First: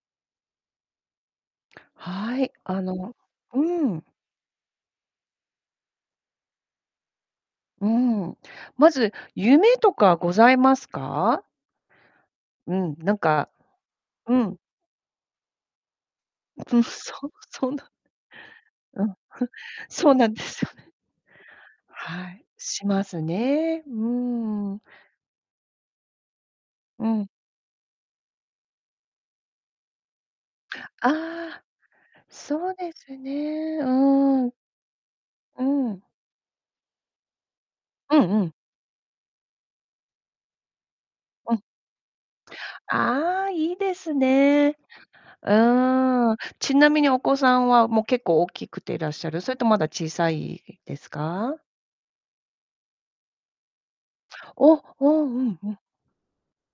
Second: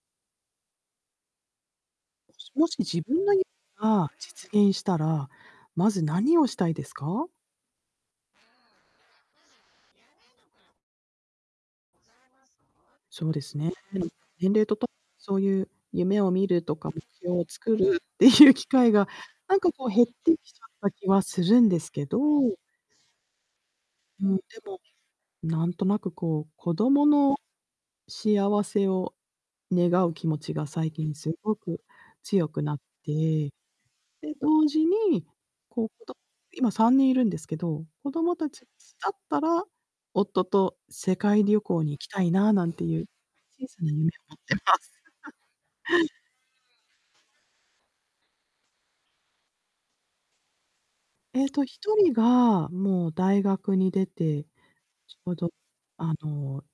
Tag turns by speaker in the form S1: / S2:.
S1: はい、
S2: もし、
S1: あ
S2: 自
S1: の、
S2: 分の夢
S1: うん。
S2: が実現したら、まず何をしたいですか？
S1: うん。まず、夢とかございますか？うん、なん
S2: そうで
S1: か
S2: すね、うん。
S1: う
S2: 年
S1: ん。
S2: 齢とともにそういう夢を見ると
S1: ぶ
S2: か目
S1: そ
S2: 標を
S1: そん
S2: 作
S1: な。
S2: るっていう機会
S1: うん。
S2: が、
S1: ふ、
S2: なんかこう減っ
S1: そうなん
S2: て
S1: で
S2: きち
S1: す
S2: ゃ
S1: よね。
S2: った気はするんですけど。
S1: はい、しますね、う
S2: うーん、で
S1: ん。
S2: も、なんとなくこう、子ども
S1: うん。
S2: の幸せを願う気持ちが最近すご
S1: ああ、
S2: く強く
S1: そ
S2: な
S1: う
S2: っ
S1: です
S2: て。
S1: ね、
S2: で、
S1: うん。
S2: 同時に、
S1: う
S2: 子
S1: ん。
S2: 供今3人いるんですけど、子
S1: うん
S2: 供
S1: うん。
S2: 達が巣立ったら、夫と世界
S1: うん。
S2: 旅行に行きたいな、なんていう、
S1: ああ、
S2: 小
S1: いい
S2: さな
S1: で
S2: 夢を
S1: す
S2: 持ってま
S1: ね。
S2: す。
S1: うん。ちなみにお子さんは、もう、結構大きくていらっしゃる？それともまだ小さいです
S2: ええ
S1: か？
S2: と、1人が、もう大学に出て、
S1: お、
S2: ち
S1: お、う
S2: ょうど
S1: んうん。
S2: あの。